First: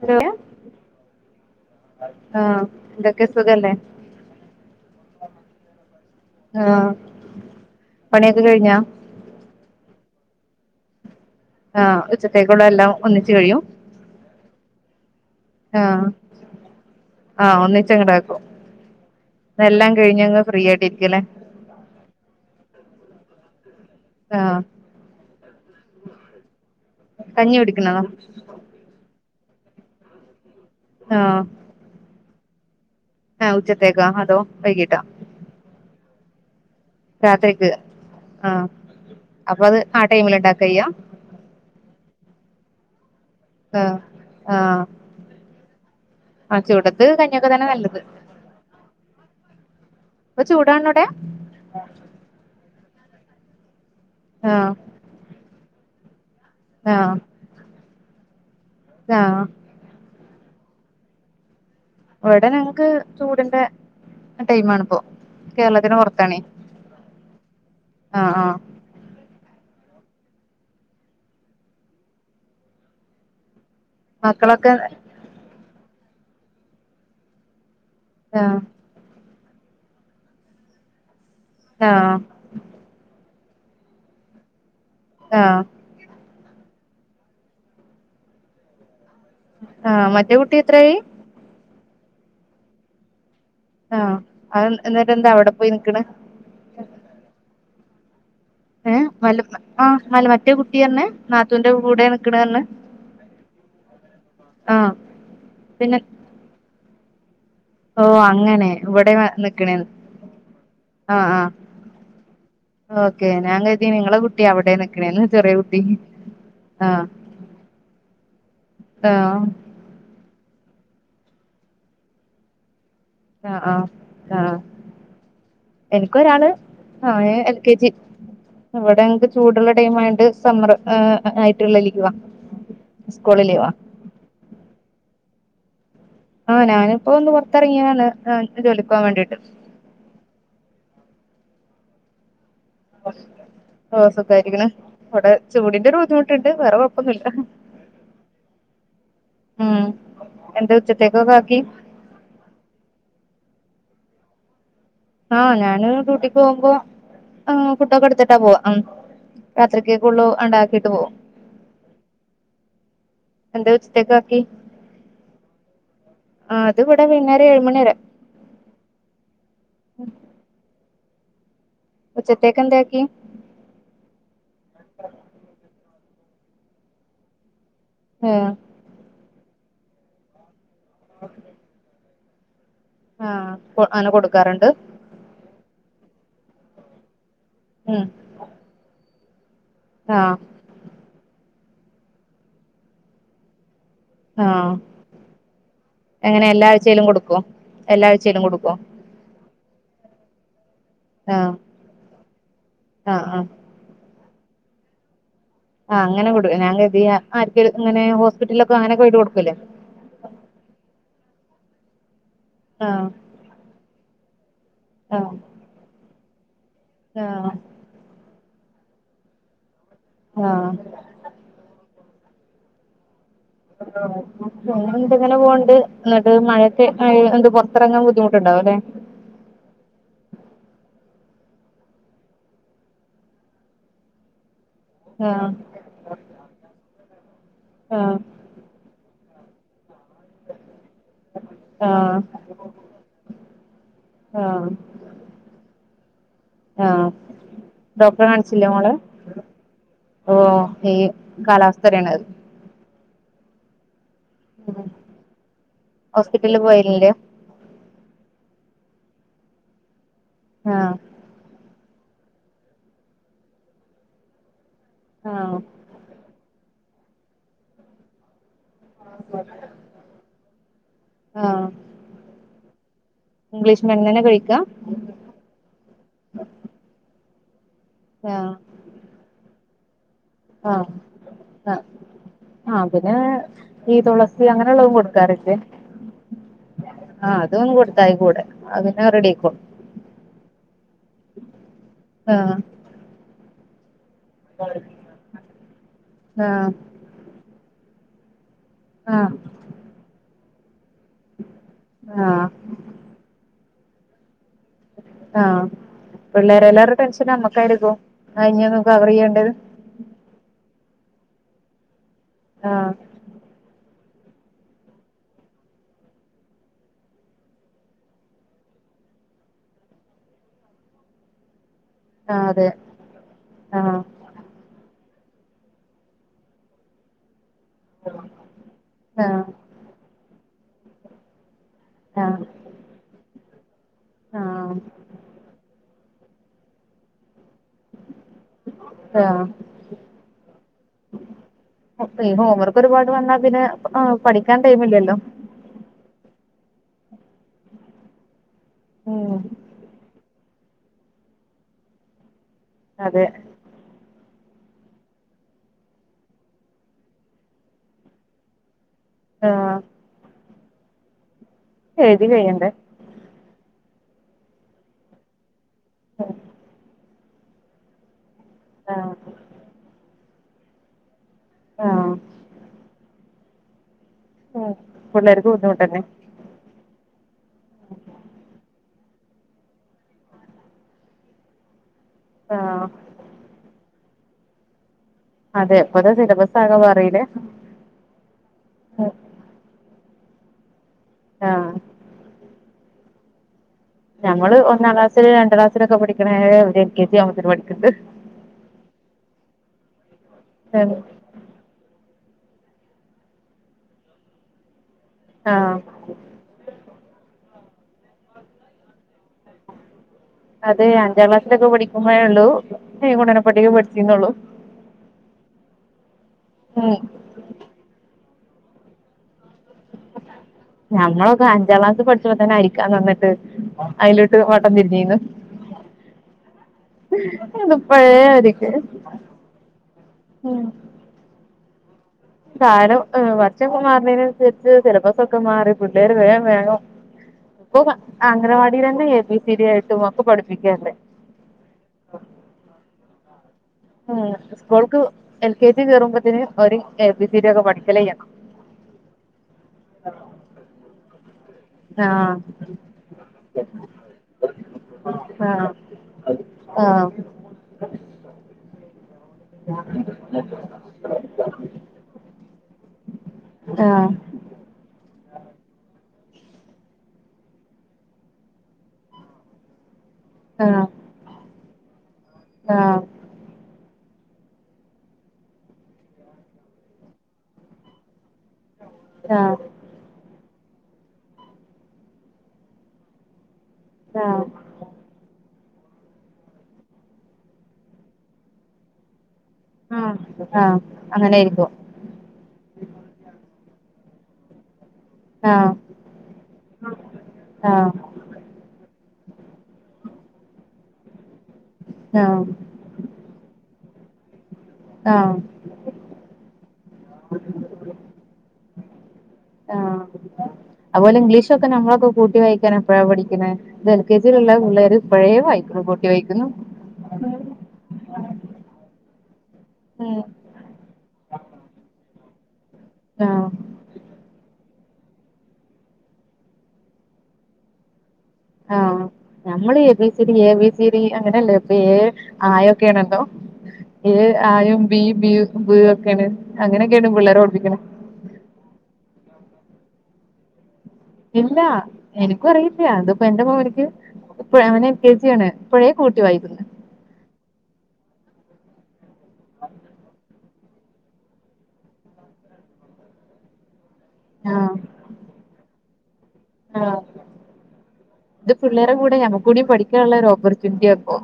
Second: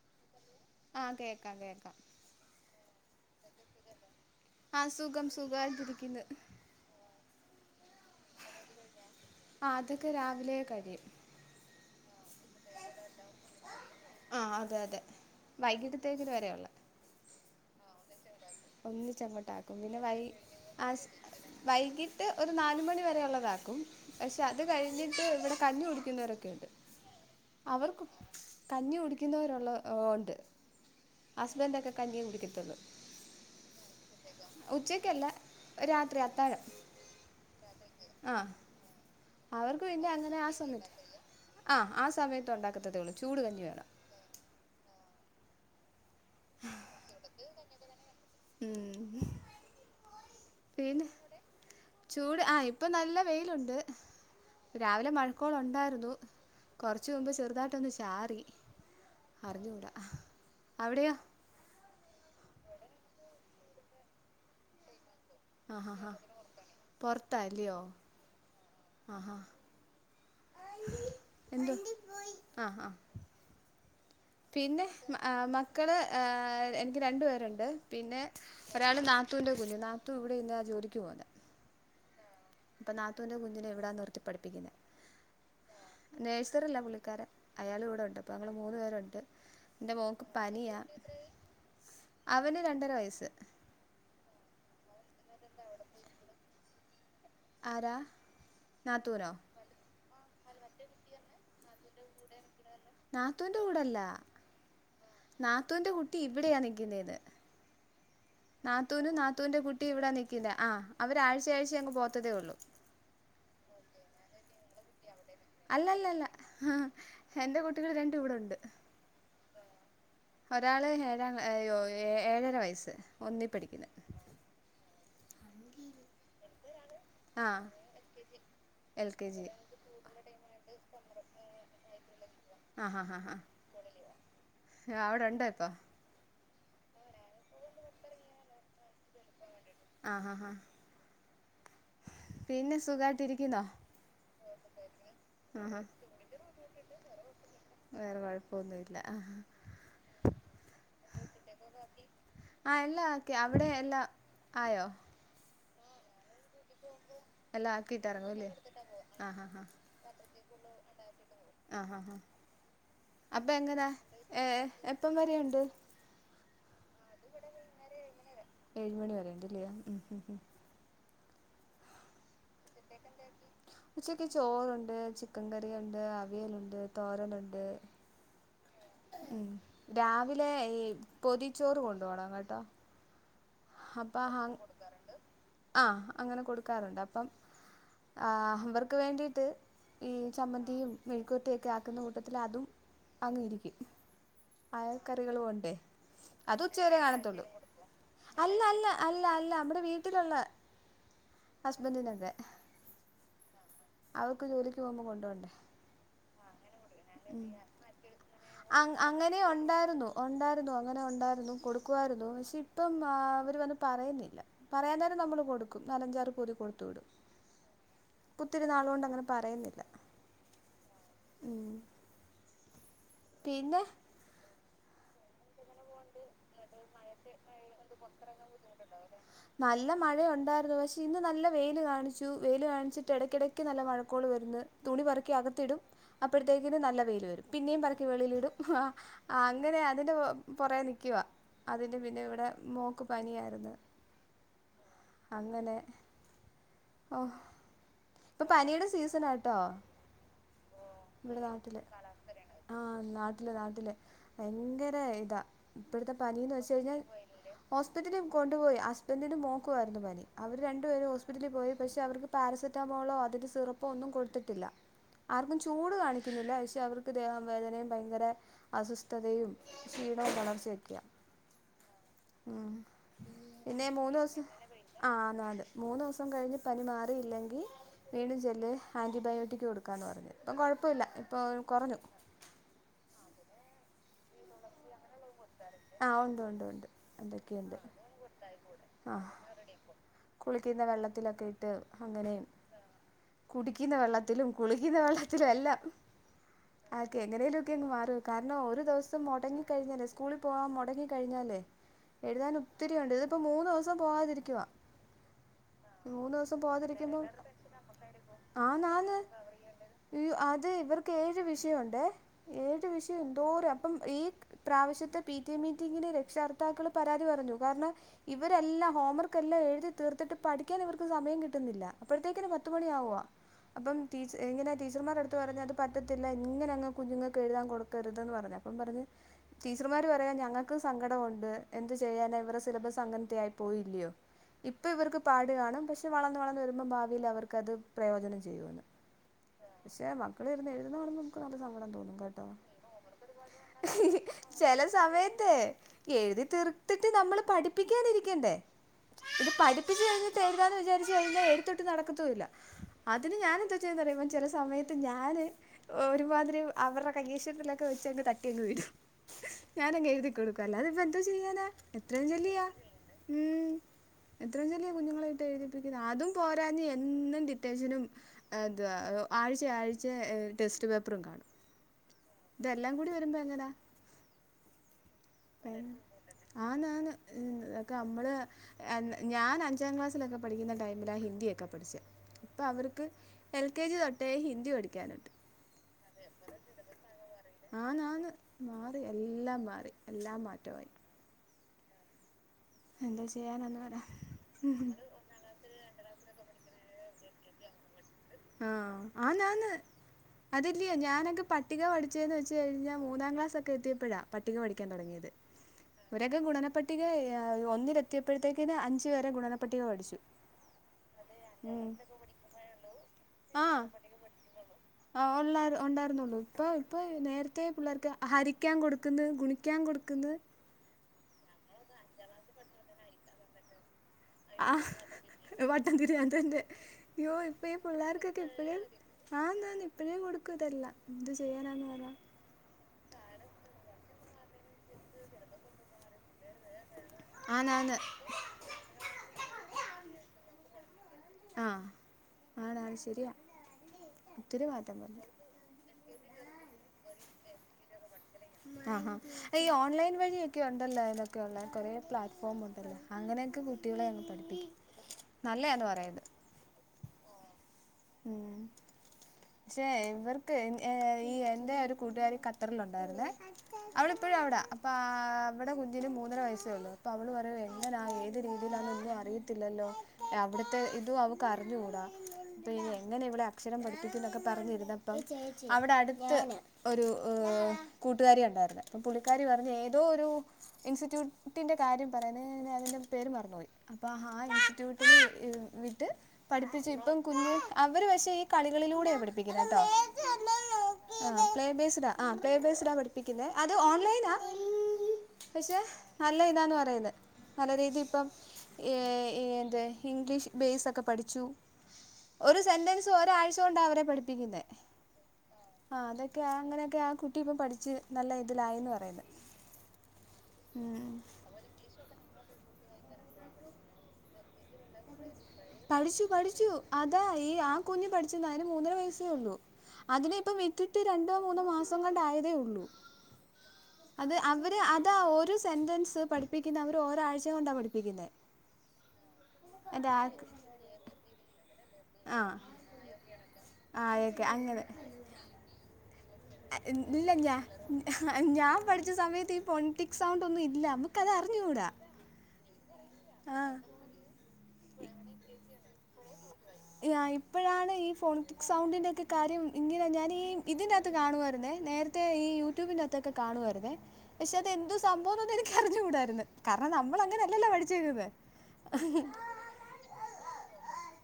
Hello [inaudible] ആഹ്, കേൾക്കാം, കേക്കാം. ആഹ്, എന്തൊക്കെ, സുഖല്ലേ? ആ, സുഖം, സുഖമായിത്തിരിക്കുന്നു. ആഹ്. പണിയൊക്കെ കഴിഞ്ഞാ? ആഹ്, അതൊക്കെ, രാവിലെ കഴിയും. ആഹ്, ഉച്ചത്തേക്കുള്ള എല്ലാം, ഒന്നിച്ച്, കഴിയും. ആഹ്, അതെ അതെ, ആഹ് വൈകിട്ട്ത്തേക്കിന്, വേറെയാ, ഉള്ളേ. ആഹ്, ഒന്നിച്ചങ്ങട ഒന്നിച്ചങ്ങട്ടാക്കും, പിന്നെ വൈ, ഫ്രീ അ ആയിട്ടിരിക്കല്ലേ വൈകിട്ട് ഒരു നാലുമണി വരെയള്ളതാക്കും, പക്ഷെ, ആഹ് അത് കഴിഞ്ഞിട്ട്, ഇവിടെ കഞ്ഞി, കുടിക്ക ക്കുന്നവരൊക്കെയുണ്ട്, കഞ്ഞി കുടിക്കണോ അവർക്ക്, കഞ്ഞി കുടിക്കുന്നവരുള്ള, ഒ ഒണ്ട്. ആഹ് ഹസ്ബന്റൊക്കെ, കഞ്ഞിയേ, കുടിക്കത്തൊള്ളൂ. ആഹ്, ഉച്ച ത്തേക്ക്, ആഹാ ഉച്ചക്കല്ല, രാത്രി അത്താഴം. രാത്രിക്ക്, ആഹ്. അപ്പൊ അത് അവർക്ക് പിന്നെ, ടൈമിൽ അങ്ങനെ ആ ഇണ്ടാക്കയ്യ സമയത്ത്, ആ, ആ സമയത്ത്, ഉണ്ടാക്കത്തത്ള്ളൂ. ആഹ്, ആഹ്, ആ, ചൂടത്ത്, കഞ്ഞിയൊക്കെ തന്നെ, നല്ലത്. മ്മ്, ഹ്ഹ്. പ്പൊ, ചൂടാണോടെ? ചൂട്, ആഹ്, ഇപ്പൊ നല്ല വെയിലുണ്ട്. ആഹ്. രാവിലെ, മഴക്കോളൊണ്ടായിരുന്നു. കൊറച്ച ആഹ് മുമ്പ് ചെറുതായിട്ടൊന്ന്, ചാറി, ആഹ് അറിഞ്ഞുകൂടാ, അവിടെയോ? ഇവിടെ ഞങ്ങക്ക്, ചൂടിന്റെ, ടൈം ആണിപ്പോ. ആഹ് കേരളത്തിന് ആഹ് ആഹ് പുറത്താണെ, പുറത്താ അല്ലയോ ആഹ്, ആഹ്. ആഹ്, ഹാ, എന്ത, ആ, ആഹ്. മക്കളൊക്കെ പിന്നെ, മക്കള്, ഏ, എനിക്ക്, രണ്ട്, പേരുണ്ട്, പിന്നെ ആഹ് ഒരാൾ നാത്തൂൻ്റെ കുഞ്, നാത്തൂൻ, ഇവിടെ ഇന്നാ, ജോലിക്ക്, പോവുന്നെ. ആഹ്. അപ്പൊ, നാത്തൂന്റെ കുഞ്ഞിനെ, ഇവിടാ, നിർത്തിപ്പഠിപ്പിക്കുന്നെ. ആഹ്. നേഴ്സറല്ല പുള്ളിക്കാരൻ, അയാൾ ഇവുടെ ഉണ്ട്, അപ്പൊ, ഞങ്ങൾ മൂന്നു, പേരുണ്ട്. എൻ്റെ ആഹ്, മോൾക്ക് മറ്റേ കുട്ടി, പനിയാ എത്രായി? അവന്, രണ്ടര വയസ്സ്. ആഹ്, അത് എന്നട്ടന്താ, അവിടെ പോയി, നിക്ക്ണ്. ആരാ? ഏഹ്, നാത്തൂനോ വല്ല ആഹ്, മലമറ്റേ, കുട്ടിറഞ്ഞു, നാത്തൂന്റെ, കൂടെ നിക്ക്ണെറഞ്ഞു. നാത്തുന്റെ കൂടെല്ലാ, നാത്തൂന്റെ കുട്ടി, ഇവിടെയാ, നിക്കുന്നേന്ന്. ഓഹ്, അങ്ങ നാത്തൂനും നാത്തൂന്റെ, കുട്ടിയും, ഇവിട നിക്കുന്നെ, ആഹ്, അവരാഴ്ചയാഴ്ച, അങ്, പോത്തതേ, ഉള്ളു. ഓക്കെ, ഞാൻ കരുതി, നിങ്ങളെ കുട്ടി, അവിടെ നിക്കണന്ന്, ചെറിയ, കുട്ടി, ആഹ്. ഹെന്റെ, കുട്ടികൾ രണ്ടും, ഇവിടെണ്ട്. ആഹ്. ഒരാള്, ഏഴാം, അയ്യൊ, ഏ ഏഴര, വയസ്സ്. ഒന്നിൽ ആഹ്, പഠിക്കുന്ന ആഹ്, ആഹ്, എനിക്ക ഒരാള് ആ എൽ കെ ജി ഇവിടെ എൽ കെ ഞങ്ങൾക്ക് ജി ചൂടുള്ള ടൈം ആയോണ്ട് സമ്മർ ആയിട്ടള്ള ലീവാ ആഹാ, ഹാ, ഹാ സ്കൂള് ലീവാ അവിടെ ഉണ്ടോ ഇപ്പൊ ആഹ് ഞാനിപ്പൊ ഒന്ന് പുറത്തിറങ്ങിയാണ്, [unintelligible] ജോലിക്കൊവാൻ വേണ്ടിട്ട് ആഹ ഹ ഹ പിന്നെ സുഖമായിട്ടിരിക്കുന്നോ ഓഹ്, സുഖ ആയിരിക്കാണ്. ഇവിടെ ആ ഹാ ചൂടിന്റെ ഒര് ബുദ്ധിമുട്ടുണ്ട് വേറെ കൊഴപ്പൊന്നില്ല. വേറെ കൊഴപ്പൊന്നും, ഇല്ല ആഹ് ഉം എന്താ ഉച്ചത്തേക്കൊക്കെ ആക്കി ആഹ് എല്ലാ ആക്കി അവിടെ എല്ലാ ആയോ? ആഹ് ഞാന് ഡ്യൂട്ടിക്ക് പോകുമ്പോ എല്ലാം മ്മ്ഹ് ആക്കിയിട്ട് ഫുട്ടൊക്കെ എടുത്തിട്ടാ ഇറങ്ങുമല്ലേ പോവാ മ്മ്ഹ്ഹ് ആ ഹാ ഹാ രാത്രിക്ക് ഫുള്ള് ഉണ്ടാക്കിട്ട് പോവും ആഹ്, ഹാ ഹ അപ്പൊ എന്താ എങ്ങനാ ഉച്ചത്തേക്കാക്കി ഏ എപ്പം വരെ ഇണ്ട്? ആ അത് ബ്ടെ പിന്നെ ഒരു ഏഴുമണിവരെ ഏഴ് മണി വരെ ഉണ്ടലെ ഉച്ചത്തേക്ക് എന്താക്കി? ഉച്ചക്ക് ചോറുണ്ട്, ചിക്കൻ കറി ഉണ്ട് അവിയലുണ്ട് തോരനുണ്ട് ഏ ഉഹ്, രാവിലെ ഈ പൊതിച്ചോറ് കൊണ്ട് പോകണം കേട്ടോ. ആഹ് അങ്ങനെ അപ്പ ആഹ് കൊടുക്കാറുണ്ട് [unintelligible] ആഹ് അങ്ങനെ കൊടുക്കാറുണ്ട് അപ്പം മ് ആഹ് അവർക്ക് വേണ്ടിയിട്ട് ഈ ആഹ് ചമ്മന് ന്തിയും മെഴുക്കുപുരട്ടിയൊക്കെ ആക്കുന്ന കൂട്ടത്തില് അതും [unintelligible] യിരിക്കും ആഹ് അയൽക്കറികളും ഉണ്ടേ എങ്ങനെ അത് എല്ലാ ഉച്ച വരെ ആഴ്ചയിലും കൊടുക്കോ കാണത്തുള്ളൂ എല്ലാ ആഴ്ചയിലും അല്ല, കൊടുക്കോ അല്ല അല്ല, അല്ല നമ്മടെ വീട്ടിലുള്ള ആഹ് ഹസ്ബൻറിനൊക്കെ, ആഹ് ആഹ് അവർക്ക് ജോലിക്ക് പോകുമ്പോൾ കൊണ്ടോവണ്ടേ ആഹ്, അങ്ങനെ കൊടുക്ക ഞാൻ കരുതി ആർകേലും ഇങ്ങനെ ഹോസ് അഹ് അങ്ങനെ ഉണ്ടായിരുന്നു. ഉണ്ടായിരുന്നു അങ്ങനെ ഉണ്ടായിരുന്നു കൊടുക്കുവായിരുന്നു, പക്ഷെ ഇപ്പം ആഹ് അവർ വന്ന് പറയുന്നില്ല. പറയാൻ നേരം ആഹ് നമ്മൾ കൊടുക്കും നാലാഞ്ചർ പൊതി കൊടുത്തു വിടും ആഹ് ഇപ്പൊ ഒത്തിരിന്നാളുകൊണ്ട് അങ്ങനെ പറയുന്നില്ല. ആഹ് മ് പിന്നെഹ് മ്മ്ഹ്ഹ് പിന്നെ ഇപ്പൊ [unintelligible] ഏങ്ങന [unintelligible] എന്നിട്ട് മഴത് മഴ പുറത്തിറങ്ങാൻ ബുദ്ധിമുട്ടുണ്ടാവുംലെ നല്ല മഴ ഉണ്ടായിരുന്നു, പക്ഷെ ഇന്ന് നല്ല വെയില് കാണിച്ചു വെയില് കാണിച്ചിട്ട് ഇടക്കിടക്ക് നല്ല മഴക്കോള് വരുന്ന്. തുണി പൊറുക്കി ആഹ് അകത്തിടും അപ്പോഴത്തേക്കിന് നല്ല വെയില് വരും പിന്നെയും പറക്കി ആഹ് വെളയിലിടും മ്മഹ് അഹ് ആഹ് അങ്ങനെ അതിൻ്റെ പുറകേ നിൽക്കുവ അതി്ന്റെ ആഹ് പിന്നെ ഇവിടെ മോക്ക് പനിയാരുന്നു ആഹ് അങ്ങനെ ആഹ് ഓ ഡോക്ടറെ ഇപ്പൊ കാണിച്ചില്ലേ പനിയുടെ മോളെ? സീസണാട്ടോ ഓഹ് ഈഹ് കാലാവസ്ഥടെയാണ് അത് ആഹ് നാട്ടിൽ, നാട്ടിൽ ഭയങ്കര ഇതാ ഇപ്പഴത്തെ പനീന്ന് ഹോസ്പിറ്റലിൽ വെച്ച് കഴിഞ്ഞാൽ പോയിരുന്നില്ലേ ഹോസ്പിറ്റലിൽ കൊണ്ടുപോയി, ഹസ്ബൻഡിനും മോൾക്കും ആയിരുന്നു പനി അവര് ആഹ് രണ്ടപേരും ഹോസ് പിറ്റലിൽ പോയി, പക്ഷേ അവർക്ക് പാരസെറ്റമോളോ അതിൻ്റെ സിറപ്പോ ഒന്നും കൊടുത്തിട്ടില്ല ആഹ് ആർക്കും ചൂട് കാണിക്കുന്നില്ല, പക്ഷെ അവർക്ക് ദേഹം വേദനയും ഭയങ്കര അസ്വസ്ഥതയും ക്ഷീണവും തളർച്ചയും ഒക്കെയാ. ആഹ് ഉഹ് ഇംഗ്ലീഷ് പിന്നെ മരുന്നന്നെ മൂന്ന്സം കഴിക്കാ ആഹ് ആന്ന്‌ ആന്ന് മൂന്നുസം കഴിഞ്ഞ് പനി മാറിയില്ലെങ്കി വീണ്ടും ആഹ് ചെല്ല് ആൻറ്റിബയോട്ടിക്ക് കൊടുക്കാം. ക്കാന്ന് പറഞ് ഇപ്പം ആഹ് കുഴപ്പല്ല ഇപ്പോൾ ആഹ് കൊറഞ്ഞു ആഹ് പിന്നെഹ് ഈ തുളസി അങ്ങനെയുള്ളതും കൊടുക്കാറില്ലേ? ആ ഉണ്ട് ഉണ്ട് ഉണ്ട് ആഹ് അത് അങ്ങ് എന്തൊക്കെയുണ്ട് കൊടുത്തതി കൂടെ അത് പിന്നെ റെഡി ആയിക്കോളും കുളിക്ക്ന്ന വെള്ളത്തിലൊക്കെ ഇട്ട് അങ്ങനേം ആഹ് കുടിക്ക്ന്ന വെള്ളത്തിലും കുളിക്കുന്ന വെള്ളത്തിലും എല്ലാം ആഹ് ആക്കെ എങ്ങനേലു ഒക്കയങ് മാറും കാരണം ഒരു ദിവസം ആഹ് മൊടങ്ങി കഴിഞ്ഞലെ സ് സ്കൂളി പോവാ മൊടങ്ങി കഴിഞ്ഞാലേ ആഹ് എഴുതാനൊത്തിരിയ്ണ്ട് ഇതിപ്പോ മൂന്ന് ദുവസം പോവാതിരിക്കുവാ ആഹ് പിള്ളേരലേറെ പോവാതിരിക്കുമ്പം ടെൻഷനമ്മക്കായിര്ക്കും കഴിഞ്ഞത് കവറയ്യണ്ടേ യ് അത് ഇവർക്കേഴ് വിഷയൊണ്ടേ ഏഴ് ആഹ് വിഷയം എന്തോര ഇപ്പം ഈ പ്രാവിശ്യത്തെ പി ടി എ മീറ്റിങ്ങിന് രക്ഷകർത്താക്കള് പരാതി പറഞ്ഞു കാരണം ഇ ഇവരെല്ലാം ഹോംവർക്കെല്ലാം എഴുതി തീർത്തിട്ട് പഠിക്കാനിവർക്ക് സമയം കിട്ട്ന്നില്ല. ആഹ് അപ്പോഴത്തേക്ക്ന് അതെ പത്ത് മണിയാവുവാ ആഹ് അപ്പം ടീച്ച ഇങ്ങനെ ടീച്ചർമാരടുത്ത് പറഞ്ഞ് അത് പറ്റത്തില്ല ഇങ്ങനങ്ങ് കുഞ്ഞുങ്ങക്ക് എഴുതാൻ കൊടുക്കരുതെന്ന് പറഞ്ഞ്. അപ്പം പറഞ്ഞ് ആഹ് ടീച്ചർമാര് പറയാ ഞങ്ങക്കും സങ്കടവുണ്ട് എന്ത് ചെയ്യാനാ ആഹ് ഇവരെ സിലബസ് അങ്ങനത്തെയായി പോയില്ല്യയോ? ഇപ്പൊ ആഹ് ഇവർക്ക് പാട് കാണും പക്ഷെ വളന്ന് വളന്ന് വരുമ്പം ഭാവിയിലവർക്ക് ക്കത് പ്രയോജനം ചെയ്യൂന്ന്. പക്ഷെ മക്കളിരുന്ന് എഴ്ത്‌ന്നേ കാണുമ്പോ മ്മക്ക് നല്ല സങ്കടം തോന്നും കേട്ടോ ക്കൊരുപാട് വന്നാ പിന്നെ ആഹ് പഠിക്കാൻ ടൈമില്ലല്ലോ! തേ എഴ്തി തീർത്തിട്ട് നമ്മള് പഠിപ്പിക്കാനിരിക്കണ്ടേ? ഉം ഇത് പഠിപ്പിച്ച് കഴിഞ്ഞ ട്ട് എഴ്താന്ന് വിചാരിച്ച് കഴിഞ്ഞാ എഴുത്തൊട്ടും നടക്കൊത്തുവില്ല അതെ അതിന് ഞാനെ [unintelligible] ചെല സമയത്ത് ഞാന് ഒരുമാതിരി അവര്ടെ കയ്യക്ഷരത്തിലൊ ക്കെ വെച്ചങ്ങ് തട്ടിയങ്ങ് വിടും ആഹ് ഞാനങ് എഴ്തി കൊടുക്കും അല്ലാതെപ്പോ എന്തോ ചെയ്യാനാ! എഴുതി എത്രെന്ന് ചെല്ലിയാ കഴിയണ്ടേ മ് എത്രെന്ന് ചെല്ലിയ കുഞ്ഞുങ്ങളയിട്ട് എഴുതി ക്ക്ന്നേ അതും പോരാഞ് എന്നും ഡിറ്റേഷനും എന്തുവാ ആഹ് ആഴ്ചയാഴ്ച ച്ചേ ഏ ടെസ്റ്റ് പേപ്പറും കാണും ആഹ് പ്പെ എല്ലാം കൂടി വരുമ്പോ എങ്ങനാ! ഉം പുള്ളേർക്ക് ബുദ്ധിമുട്ടല്ലെ ആന്ന് ആന്ന് ഇതൊക്കെമ്മള് അല്ല ഞാനഞ്ചാം ക്ലാസ്സിലൊക്കെ പഠിക്കുന്ന ടൈമിലാ ഹിന്ദിയൊക്കെ പഠിച്ചേ ആഹ് ഇപ്പവർക്ക് എൽ കെ ജി തൊട്ടേ ഹിന്ദി പഠിക്കാനുണ്ട്. അതെ ഇപ്പോത്തെ സിലബസാകെ മാറീല്ലേ ആന്നാന്ന് മാറി എല്ലാം മാറി എല്ലാം മാറ്റമായി. ആഹ് എന്തോ ചെയ്യാനെന്ന്‌ പറാ? ഞമ്മള് ഒന്നാം ക്ലാസില് രാണ്ടാം ക്ലാസിലൊക്കെ പഠിക്കണത് ഓര് എൽ കെ ജി ആവുമ്പോത്തിന് പഠിക്ക്ണ്ട്. ആഹ് ആന്നാന്ന് അതല്ല്യയോ ഞാനൊക്കെ പത്ത് പട്ടിക പഠിച്ചേന്ന് വെച്ച് കഴിഞ്ഞാ മൂന്നാം ക്ലാസൊക്കെ എത്തിയപ്പഴ പട്ടിക പഠിക്കാൻ തൊടങ്ങിയത്. ആഹ് ഒരാക്ക് ഗുണനപട്ടിക ഒന്നിലെത്തിയപ്പോഴത്തേക്കിന് അഞ്ച് വെരെ ഗുണനപട്ടിക പഠിച്ചു. അതെ അഞ്ചാം ക്ലാസ്സിലൊക്കെ പഠിക്കുമ്പേയൊള്ളു ആ ആ ഒണ്ടായിരു ഒണ്ടായിരുന്നോന്നു ഇപ്പൊ ഉം ഇപ്പൊ നേരത്തെ തെ പുള്ളേർക്ക് ഹരിക്കാൻ കൊട്ക്ക്ന്ന് ഗുണിക്കാൻ കൊട്ക്ക്ന്ന് ഞമ്മളൊക്കെ അഞ്ചാം ക്ലാസ് പഠിച്ചപ്പതന്നെ അരിക്കാതന്നിട്ട് അയിലോട്ട് വട്ടം തിരിഞ്ഞീന്നു. വട്ടംതിരിയതന്നേ അയ്യോ ഇപ്പേ ഇതിപ്പഴേ പിള്ളാർക്കൊക്കെ എപ്പഴ അവര്ക്ക് ആന്നന്ന് ഇപ്പഴേ കൊടുകുതെല്ലാം എന്ത് ചെയ്യാനാന്ന് പറ. കാരം വർച്ചൊക്ക മാറതിനനുസരിച്ച് സിലബസ്സ ഒക്കെ മാറി ആന്നാന്ന് [unintelligible] അംഗനവാടീലന്നെ എ ബി സി ഡിയായിട്ടും ഒക്കെ പഠിപ്പിക്ക്ണ്ട് ആ ങാ... അതാണ്.. ശെരിയാ. ഉം.. സ്കൂൾക്ക് എൽ കെ ജി കേറുമ്പോത്ത്ന് ഓര് എ ബി സി ഡി യൊക്കെ പഠിക്കലയ്യണ്. ങാ.. ഹാ.. ഈ ഓൺലൈൻ വഴിയൊക്കെണ്ടല്ലെ ഇതൊക്കെയൊ ള്ളേ? കൊറേ ആഹ് പ്ലാറ്റ്ഫോംമുണ്ടല്ലോ.. അങ്ങനെയൊക്കെ കുട്ടികളെയങ്ങ് പഠിപ്പിക്കും. നല്ലയാന്ന് പറയ്‌ന്ന്. ങാ... ക്ഷേ... ഇവർക്ക്.. ഈ.. എൻറെ ഒരു കൂട്ടുകാരി ഖത്തറിലുണ്ടായിരുന്നേ. ആഹ് അവളിപ്പഴും അവിടാ. അപ്പ.. അ... അവടെ കുഞ്ഞിന് മൂന്നര വയസ്സേള്ളു. അപ്പ അവള് പറയ എങ്ങനാ.. ഏത് രീതിയിലാന്നൊന്നും അറിയത്തില്ലല്ലോ. അവിടുത്തെ ആഹ് ഇതും അവക്ക് അറിഞ്ഞുകൂടാ. പിന്ന ആഹ് എങ്ങനെ ഇവളെ അക്ഷരം പഠിപ്പിക്കുന്നൊക്കെ പറഞ്ഞിരുന്നപ്പം, അവിട അടുത്ത് ഒരു കൂട്ടുകാരി ഒണ്ടാരുന്ന്. അപ്പം.. പുള്ളിക്കാരി ആഹ് പറഞ്ഞ ഏതോ ഒരു.. ഇൻസ്റ്റിറ്റ്യൂട്ടിൻ്റ കാര്യം പറയുന്ന്‌ ഞാൻ അതിൻ്റ പേര് മറന്നുപോയി. അപ്പൊ ആ ആഹ് ഇൻസ്റ്റിറ്റ്യൂ ട്ട് വിട്ട്.. പഠിപ്പിച്ച് ഇപ്പം കുഞ്ഞ്.. അവര് പക്ഷേ ഈ കളികളിലൂടെയാ പഠി പ്പിക്കുന്നട്ടോ.. ആഹ് ആഹ് ങാ... അങ്ങനെയിരിക്കും പ്ലേബേയ്സ്ടാ. ങാ.. പ്ലേബെയ്സ്ടാ പഠിപ്പിക്കുന്നേ... അത്.. ഓൺലൈനാ. ആഹ് പക്ഷെ.. നല്ല ഇതാന്ന് പറയുന്ന്‌. നല്ല ആഹ് രീതിപ്പം എ.. എന്ത്.. ഇംഗ്ലീഷ് ബേസ് ഒക്കെ പഠിച്ചു. ആഹ് ഒരു സെന്റൻ സൊരാഴ്ച കൊണ്ടാ അവരെ പഠിപ്പിക്കുന്നേ. ങാ... ങാ.. അതൊക്കെ.. അങ്ങനൊക്കെ.. ആ കുട്ടി ഇപ്പം പഠിച്ച്.. നല്ല ഇതിലായിന്ന് പറയുന്ന്‌. ങാ.. അതുപോലെ ഇംഗ്ലീഷൊക്കെ നമ്മളൊക്കെ കൂട്ടി വായിക്കൻ എപ്പഴാ പഠിക്കണെ..? ഇതെ ൽ ക്കേ ജി ലുള്ള പിള്ളേര് ഇപ്പഴേ... വായിക്ക്.. കൂട്ടി പഠിച്ചു വായിക്കുന്നു. പഠിച്ചു അതാ.. ഈ.. ആ കുഞ്ഞ് പഠിച്ചത് അതിന് മൂന്നര വയസ്സേ ഉള്ളൂ. അതിനെ ഇപ്പം വിട്ടി ട്ട് രണ്ടോ മൂന്നോ മാസങ്ങണ്ടായതേ ഉള്ളൂ. ങാ... അത് അവര് അതാ ഒരു സെൻറൻസ് പഠിപ്പിക്കുന്നെ അവര് ഒരാഴ്ച കൊണ്ടാ പഠിപ്പിക്കുന്നെ. ങാ... നമ്മള് A B C D, A B C D അങ്ങനല്ലേ.. ഇപ്പൊ എ ആ ആയ ഒക്കെയണണ്ടോ. ആ ഏ ഓക്കെ അ യും അങ്ങനെ ബി ബ് യും ഒക്കെയാണ്. അങ്ങനക്കെയാണ് പിള്ളാരെ പഠിപ്പിക്കണെ. ങ്.. ഹ്ഹ.. ഞാൻ പഠിച്ച സമയത്ത് ഈ ഫോണിറ്റിക്സ് സൗണ്ടൊന്നും ഇല്ലന്ന്‌ ഇല്ല.. എനിക്കും അറിയത്തില്ല, അതിപ്പോ എന്റെ ആ മോനിക്ക്. ഇപ്പഴ.. അവനെൽ കെ ജി ആണ് ഇപ്പോഴേ കൂട്ടി വായിക്കും. ങാ.. ഇപ്പഴാണ് ഈ ഫോണിട്ടിക് സൗണ്ടിൻ്റെൊക്കെ കാര്യം ഇങ്ങനെ ഞാനീ ഇതിന്റെകത്ത് കാണുവാരുന്നേ.. നേരത്തെ ഈ യൂട്യൂബിന്റകത്തൊക്കെ കാണുവാരുന്നേ.. പക്ഷെ ആഹ് അതെന്തു സംഭവെന്തുവാന്നെനിക്കറിഞ്ഞുകൂടായിരുന്ന്‌. കാരണം ആഹ് നമ്മൾ അങ്ങനെ അല്ലല്ലോ പഠിച്ചേക്കുന്നെ. ങ്.. ഹ്ഹ്. കൂടി പഠിക്കാനുള്ള ഒരു ഓപ്പർച്യൂണിറ്റിയാപ്പോ.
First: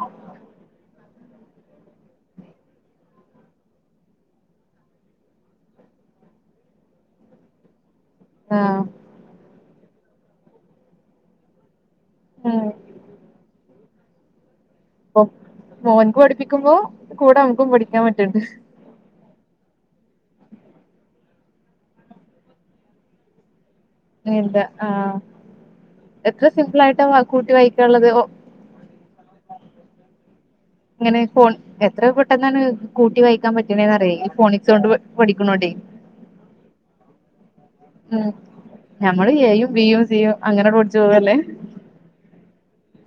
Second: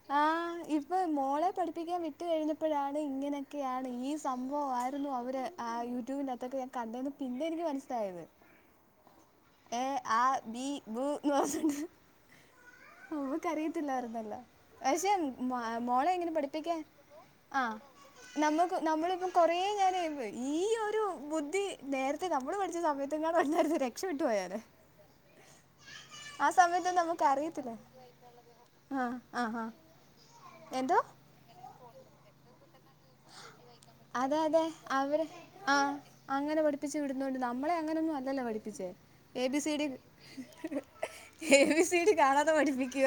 ഇപ്പോ മോളെ പഠിപ്പിക്കാൻ വിട്ട് കഴിഞ്ഞപ്പഴാണ്.. ഇങ്ങനൊക്കെയാണ്.. ഈ സംഭവമാരുന്നു അവര് ങാ.. യൂട്യൂബിന്റകത്തൊക്കെ ഞാൻ കണ്ടെന്ന് പിന്നെയാ എനിക്ക് മനസ്സിലായത്. ങാ... എ ആ ബി ബ് ന്ന് പറഞ്ഞിട്ട് മ്മ്... നമ്മ്ക്കറിയത്തില്ലാരുന്നല്ലൊ. പക്ഷെ.. ഇപ്പൊ മ്.. മ.. മോളെ മോൻക്ക് എങ്ങനെ പഠിപ്പിക്കുമ്പോ പഠിപ്പിക്കാ.. കൂടെ ങാ.. നമുക്കും പഠിക്കാൻ പറ്റ്ണ്ട് നമ്മു നമ്മളിപ്പം കൊറേ നേരം ഇരുന്ന്. ഈ ഒരു ബുദ്ധി നേരത്തെ നമ്മൾ പഠിച്ച സമയത്തങ്ങാനും ആരുന്നാരുന്നേ രക് ക്ഷപെട്ടു പോയേനെ. എന്താ ആഹ് ആ എത്ര സിമ്പിൾ സമയത്തൊന്നും ആയിട്ടാ നമുക്ക് കൂട്ടി അറിയത്തില്ലാര് [unintelligible] ങാ.. ങാ.. ങാ.. ഇങ്ങനെ ഫോൺ എത്ര പെട്ടെന്നാണ് കൂട്ടി വായിക്കാൻ പറ്റണേന്ന്റിയ ഈ അതെ അതെ ഫോണിക്സോണ്ട് അവര് പഠിക്കണോണ്ടേ. ആ അങ്ങനെ പഠിപ്പിച്ച് വിടുന്നോണ്ട് നമ്മളെ അങ്ങനെന്നും ഉം അല്ലല്ലോ പഠിപ്പിച്ചേ ഞമ്മള് എ ബി എയും സി ഡി. ബിയും സിയും അങ്ങനെട് പഠിച്ചു പോവല്ലേ എബി സി ഡി കാണാതെ പഠപ്പിക്ക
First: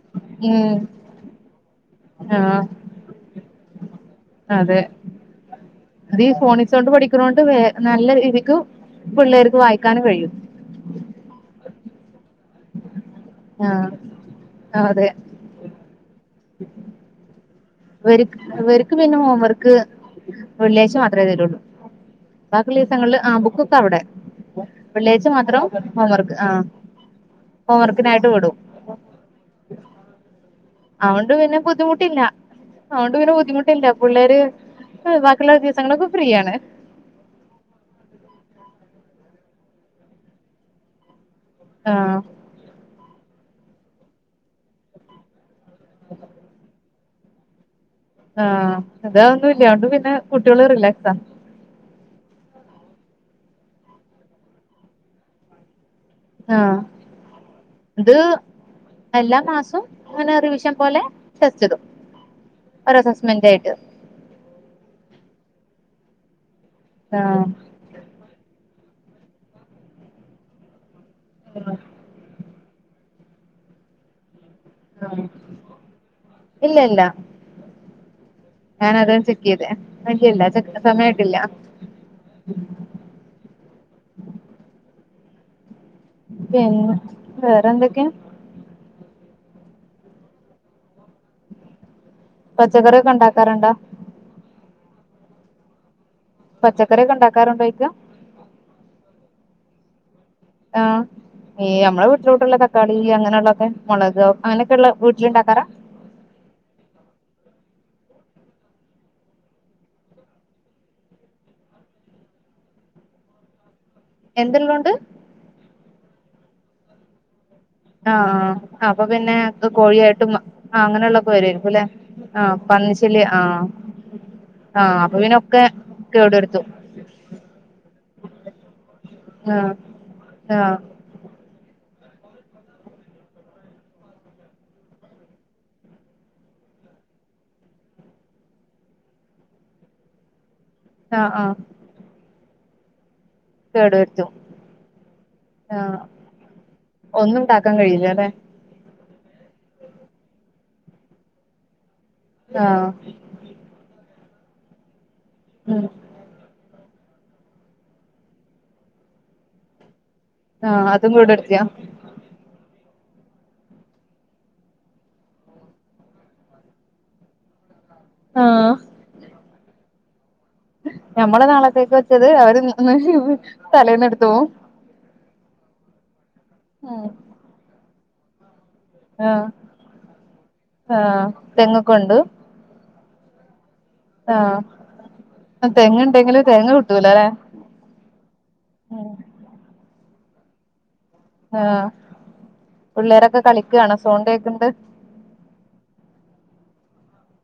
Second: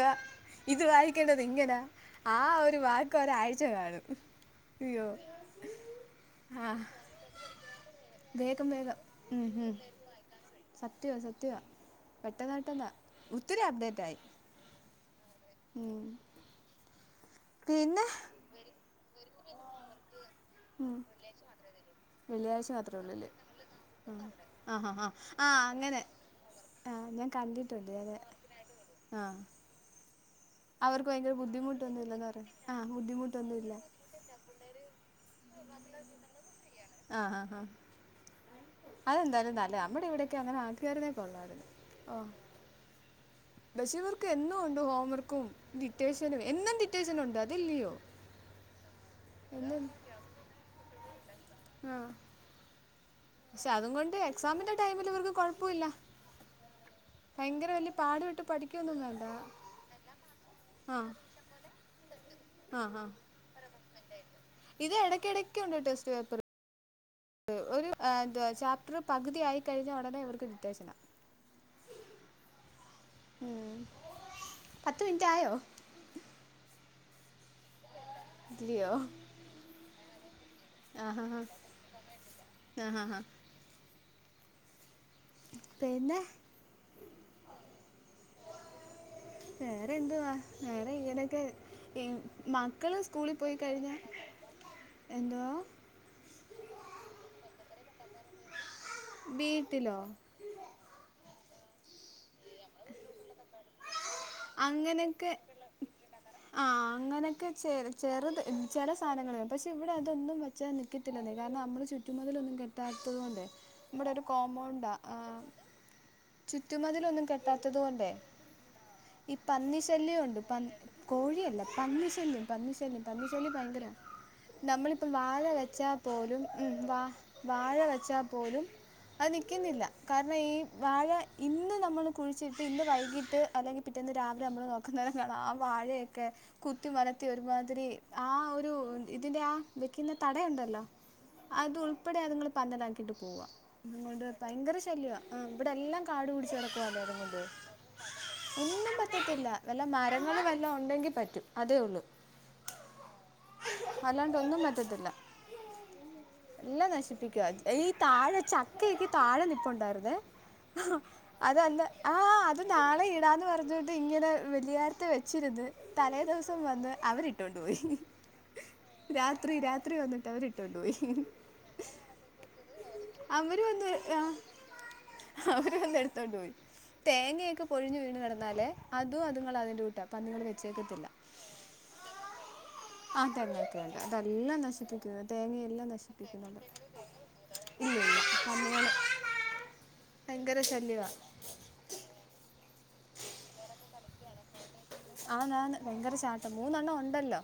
ഉം ഇത് വായിക്കേണ്ടത് ഇങ്ങനാ ആ ആഹ് ഒരു വാക്ക് ഒരാഴ്ച കാണും. അതെ അ അത് ഈ ഫോണിക് സോണ്ട് പഠിക്കുന്നോണ്ട് നല്ല രീതിക്ക് വേഗം വേഗം ഉം പിള്ളേർക്ക് ഉം വായിക്കാൻ കഴിയും സത്യവാ സത്യവാ പെട്ടെന്ന് പെട്ടെന്നാ ഒത്തിരി അപ്ഡേറ്റ് ആയി ആ അതെ ഉം [inaudible] പിന്നെ ഇവര്ക് ഇവര്ക് പിന്നെ ഹോം വർക്ക് ഉം. വെള്ളിയാഴ്ച മാത്രെ തരുള്ളു വെള്ളിയാഴ്ച ബാക്കുള്ള മാത്രേ ദിവസങ്ങളിൽ ഉള്ളില് ആ ബുക്കൊക്കെ അവടെ ഉം ആഹ് ആഹ് ആഹ് വെള്ളിയാഴ്ച ആ മാത്രം അങ്ങനെ ഹോം വർക്ക് ആ ആഹ് ഹോംവർക്കിനായിട്ട് വിടും ആ അവർക്ക് ഭയങ്കര ബുദ്ധിമുട്ടൊന്നുല്ല പറി അ ഓണ്ട് പിന്നെ ബുദ്ധിമുട്ടില്ല പിള്ളേര് ബാക്കിയുള്ള ദിവസങ്ങളൊക്കെ ഫ്രീ ആണ് ആ ആ ആ അതെന്തായാലും നല്ല നമ്മടെ ഇവിടെയൊക്കെ അങ്ങനെ ആക്കിയർന്നെ കൊള്ളാരുന്നു ആ ബഷീ വർക്ക് എന്നും ഉണ്ട് ഹോംവർക്കും ഡിറ്റേഷനും എന്നും ഡിറ്റേേഷനും ഉണ്ട് അതല്ലയോ ആ അതന്നും ഇല്ല അ ഓണ്ട് പിന്നെ കുട്ടികള് റിലാക്സ്‌ടാ ആ പക്ഷെ അതും കൊണ്ട് എക്സാമിന്റെ ടൈമിൽ ഇവർക്ക് കുഴപ്പല്ല ആ ഇത് പാടുപെട്ട് പഠിക്കൊന്നും വേണ്ട എല്ലാ മാസവും ഇങ്ങനെ റിവിഷൻ പോലെ ടെസ്റ്റിടും അ ആ ഇത് ഇടക്ക ഇടക്കുണ്ട് ടെസ്റ്റ് പേപ്പർ ആ ഒരു എ ന്തുവാ ചാപ്റ്റർ പകുതി ആയിക്കഴിഞ്ഞ ഉടനെ ഇവർക്ക് ഡിറ്റേഷനാ ആ ഉം പത്ത് ആ മിനിറ്റ് ആയോ ഇല്ലല്ല ഞാൻ ഇല്ലയോ അതന്ന ചെക്കിയ്തെ വണ്ടല്ല സമയായിട്ടില്ല ആ ആ പിന്നെ പിന്നെ വേറെ എന്തൊക്കെയാ വേറെ എന്തുവാ നേരെ ഇങ്ങനൊക്കെ മക്കള് പച്ചക്കറിയൊക്കെ സ്കൂളി പോയി ഉണ്ടാക്കാറുണ്ടോ കഴിഞ്ഞ എന്തോ പച്ചക്കറി ഒക്കെ ഉണ്ടാക്കാറണ്ടോയിക്ക വീട്ടിലോ ആ ഈ നമ്മടെ വീട്ടിലോട്ടുള്ള തക്കാളി അങ്ങനെയുള്ളൊക്കെ മുളക് അങ്ങനൊക്കെയള്ള വീട്ടില ഉണ്ടാക്കാറാ ആ അങ്ങനൊക്കെ ചെ ചെറുത് ചെല സാധനങ്ങള പക്ഷെ ഇവിടെ അതൊന്നും ചാ നികത്തില്ലെന്നേ കാരണം നമ്മള് ചുറ്റുമതലൊന്നും കെട്ടാത്തത് കൊണ്ടെ ഇവിടെ ഒരു എന്തുള്ളോണ്ട് കോമ്പൗണ്ടാ ചുറ്റുമതിലൊന്നും കെ ട്ടാത്തത് കൊണ്ടേ ആഹ് ആഹ് അപ്പൊ ഈ പിന്നെ കോഴിയായിട്ടും പന്നിശല്യംണ്ട് പ ആഹ് അങ്ങനെയുള്ളൊക്കെ കോഴിയല്ല വരുവായിരിക്കുംല്ലേ പന്നി ആഹ് പന്നി ശല്യം പന്നി പന്നിശല്യം ശല്യം ആഹ് ഭയങ്കര ആഹ് നമ്മളിപ്പോം അപ്പൊ വാഴ പിന്നൊക്കെ വെച്ചാൽ കേടു പോലും വരുത്തും ഉം വാ വാഴ വെച്ചാൽ പോലും അ ആഹ് നിക്കുന്നില്ല കാരണം ഈ ആഹ് വാഴ ഇന്ന് നമ്മള് കുഴിച്ചിട്ട് ഇന്ന് വൈകിട്ട് അല്ലെങ്കി പിറ്റേന്ന് രാവിലെ നമ്മള് നോക്കുന്നത് [unintelligible] ആ വാഴയൊക്കെ കുത്തി മരത്തി ഒരുമാതിരി ആ ഒരു ഇതിന്റെ ആ വെക്കുന്ന തടയുണ്ടല്ലോ ആഹ് ആഹ് അത് ഉൾപ്പെടെ അതുങ്ങള്ൾ പന്തലാക്കിട്ട് പോവാ കേടു നിങ്ങളുടെ വരുത്തും ഭയങ്കര ശല്യ ഇവിടെ ആഹ് എല്ലാം കാട് പിടിച്ച് കിടക്കുവല്ലങ്ങ ഒന്നും കൊണ്ട് ഉണ്ടാക്കാൻ കഴിയില്ലല്ലേ ഒന്നും പറ്റത്തില്ല വല്ല മരങ്ങള് വല്ല ഉണ്ടെങ്കി പറ്റും അതേ ഉള്ളൂ ആ അല്ലാണ്ട് ഒന്നും പറ്റത്തില്ല ഉം എല്ലാം നശിപ്പിക്കവാ ഈ താഴെ ചക്കയക്ക് താഴെ നിപ്പണ്ടായിരുന്നേ ആഹ് അതും കേടു അത വരുത്തിയോ അല്ല ആ അത് നാളെ ഇടാന്ന് പറഞ്ഞുകൊണ്ട് ഇങ്ങനെ വെലിയരത്തെ വെച്ചിരുത് തലേ ദിവസം വന്ന് അവരിട്ടോണ്ട് പോയി ആ രാത്രി രാത്രി വന്നിട്ട് അവര് ഞമ്മള നാളത്തേക്ക് വെച്ചത് അവര് അവർ [unintelligible] വന്ന് തലേന്ന് ആ, എടുത്തു പോവും അവര് വന്ന് എടുത്തോണ്ട് പോയി ഉം തേങ്ങയൊക്കെ പൊഴിഞ്ഞു വീണ് കിടന്നാലേ അതും ആഹ് അതുങ്ങളതിന്റെ കൂട്ടാ അപ്പങ്ങൾ വെച്ചേക്കത്തില്ല ആഹ് തെങ്ങൊക്കെ ഉണ്ട് ആ തന്നെ ആഹ് അതെല്ലാം നശിപ്പിക്കുന്നത് തേങ്ങയെല്ലാം തെങ്ങുണ്ടെങ്കില് നശിപ്പിക്കുന്നത് തേങ്ങ കിട്ടൂല അല്ലെ [unintelligible] ഭയങ്കര ശല്യമാ ആ പിള്ളേരൊക്കെ കളിക്കാണോ സോണ്ടൊക്കെണ്ട് ആ ഞാൻ ഭയങ്കര ചാട്ടം മൂന്നെണ്ണം ഉണ്ടല്ലോ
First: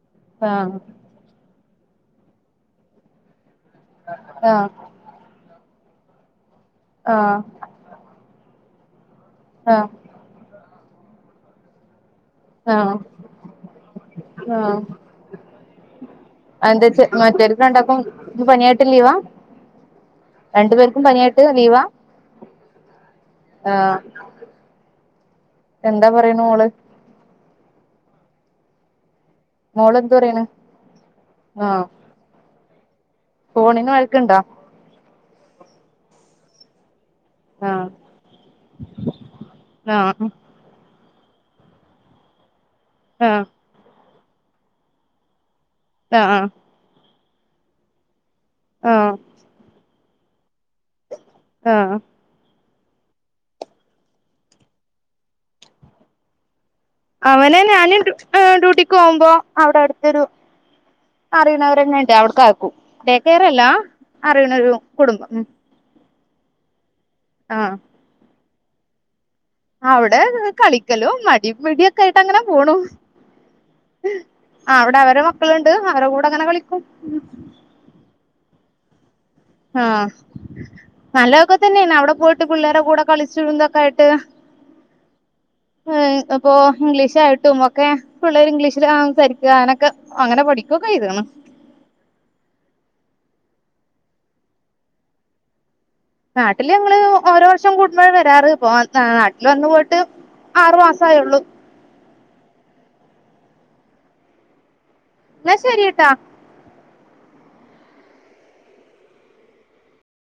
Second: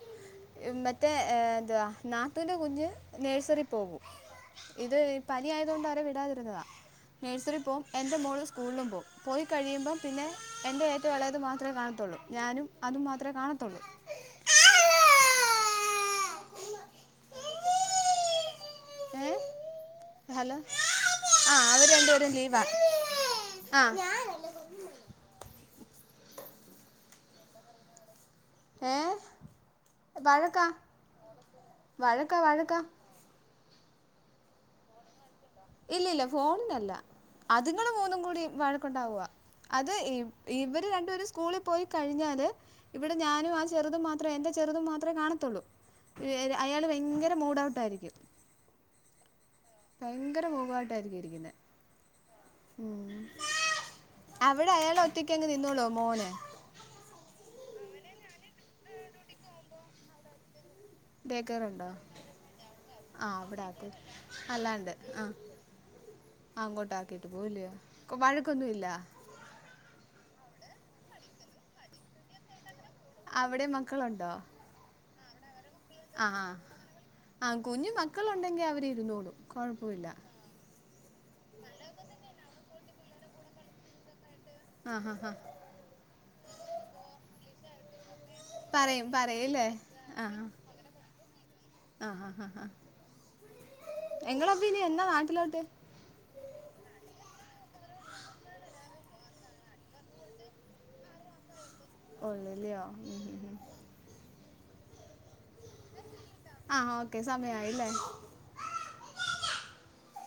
ആഹ് മറ്റേ എന്തുവാ നാത്തൂൻ്റെ കുഞ്ഞ് നേഴ്സറി പോകും ആ ഇത് പനിയായത കൊണ്ട അവര വിടാതിരുന്നതാ ആഹ് നേഴ്സറി പോവും എൻ്റെ മോള് സ്കൂളിലും പോവും പോയി ആഹ് കഴിയുമ്പം പിന്നെ എൻ്റെ ഏറ്റവും അളയത് മാത്രമേ കാണത്തുള്ളൂ ഞാനും അതും മാത്രമേ കാണത്തുള്ളൂ ആ അത് എന്താച്ചാ മറ്റേരുക്കണ്ടാക്കും പനിയായിട്ടില്ലീവാ ഏ ഹലോ ആ അവര് രണ്ട പേരും ലീവാ ആ ആഹ് എന്താ പറയണ മോള് ഏഹ് മോള് എന്ത് പറയ്ണ് വഴക്കാ വഴക്ക വഴക്കാ ഫോണീന് വഴക്ണ്ടോ ഇല്ലില്ല ഫോണിനല്ല ആഹ് അതുങ്ങളും മൂന്നും കൂടി വഴക്കുണ്ടാവുവ അത് ഈ ആഹ് ഇവര് രണ്ടുപേരും സ്കൂളിൽ പോയി കഴിഞ്ഞാല് ഇവിടെ ആഹ് ഞാനും ആ ചെറുതും മാത്രേ എൻറെ ചെറുതും മാത്രെ കാണത്തുള്ളൂ ആഹ് അയാൾ ഭയങ്കര മൂഡൗട്ട് ആയിരിക്കും ആ ഭയങ്കര മുഖമായിട്ടായിരിക്കും ഇരിക്കുന്നത് ആ ഉം അവിടെ അയാള ഒറ്റക്ക് അങ്ങ് നിന്നോളൂ മോനെ അവനെ ഞാന് ഡ്യൂട്ടിക്ക് പോകുമ്പോ അവിടെ അടുത്തൊരു ഡേ കെയർ ഉണ്ടോ അറിയുന്നവരെന്നേണ്ട് അവിടക്കാക്കും ഡേ ആ അവിടെ കെയറല്ല ആക്ക് അറിയണ ഒരു അല്ലാണ്ട് കുടുംബം ഉം ആ അങ്ങോട്ട് ആക്കിയിട്ട് പോവല്ലയൊ ആഹ് വഴക്കൊന്നുല്ല അവിടെ കളിക്കലും മടി മടിയൊക്കെ ആയിട്ട് അങ്ങനെ പോണു അവിടെ മക്കളുണ്ടോ ആ അവിടെ അവരു മക്കളുണ്ട് അവരെ കൂടെ അങ്ങനെ കളിക്കും ആ കുഞ്ഞു മക്കള ഉണ്ടെങ്കിൽ അവരി ഇരുന്നോളൂ ആ നല്ലതൊക്കെ തന്നെയാണ് അവിടെ പോയിട്ട് പിള്ളേരെ കൂടെ കളിച്ചന്തൊക്കെ ആയിട്ട് ആ ഹാ ഹാ ഹ്മ്മ് അപ്പൊ ഇംഗ്ലീഷായിട്ടും ഒക്കെ പിള്ളേര് ഇംഗ്ലീഷിൽ പറയും സംസാരിക്ക പറയല്ലേ അങ്ങാനക്കെ അങ്ങനെ പഠിക്കുകൊക്കെ ചെയ്തിണ് ആ ഹാ ഹാ എങ്ങള അപ്പോനി എന്നാ നാട്ടിലോട്ട്? നാട്ടില് ഞങ്ങള് ഓരോ വർഷം കൂടുമ്പൊഴ വരാറ് ഇപ്പ നാട്ടിൽ വന്നു പോയിട്ട് ആറു മാസായുള്ളൂ ഒള്ളില്യോ എന്ന ശരിട്ടാ ആഹ് ഓക്കെ സമയായില്ലേ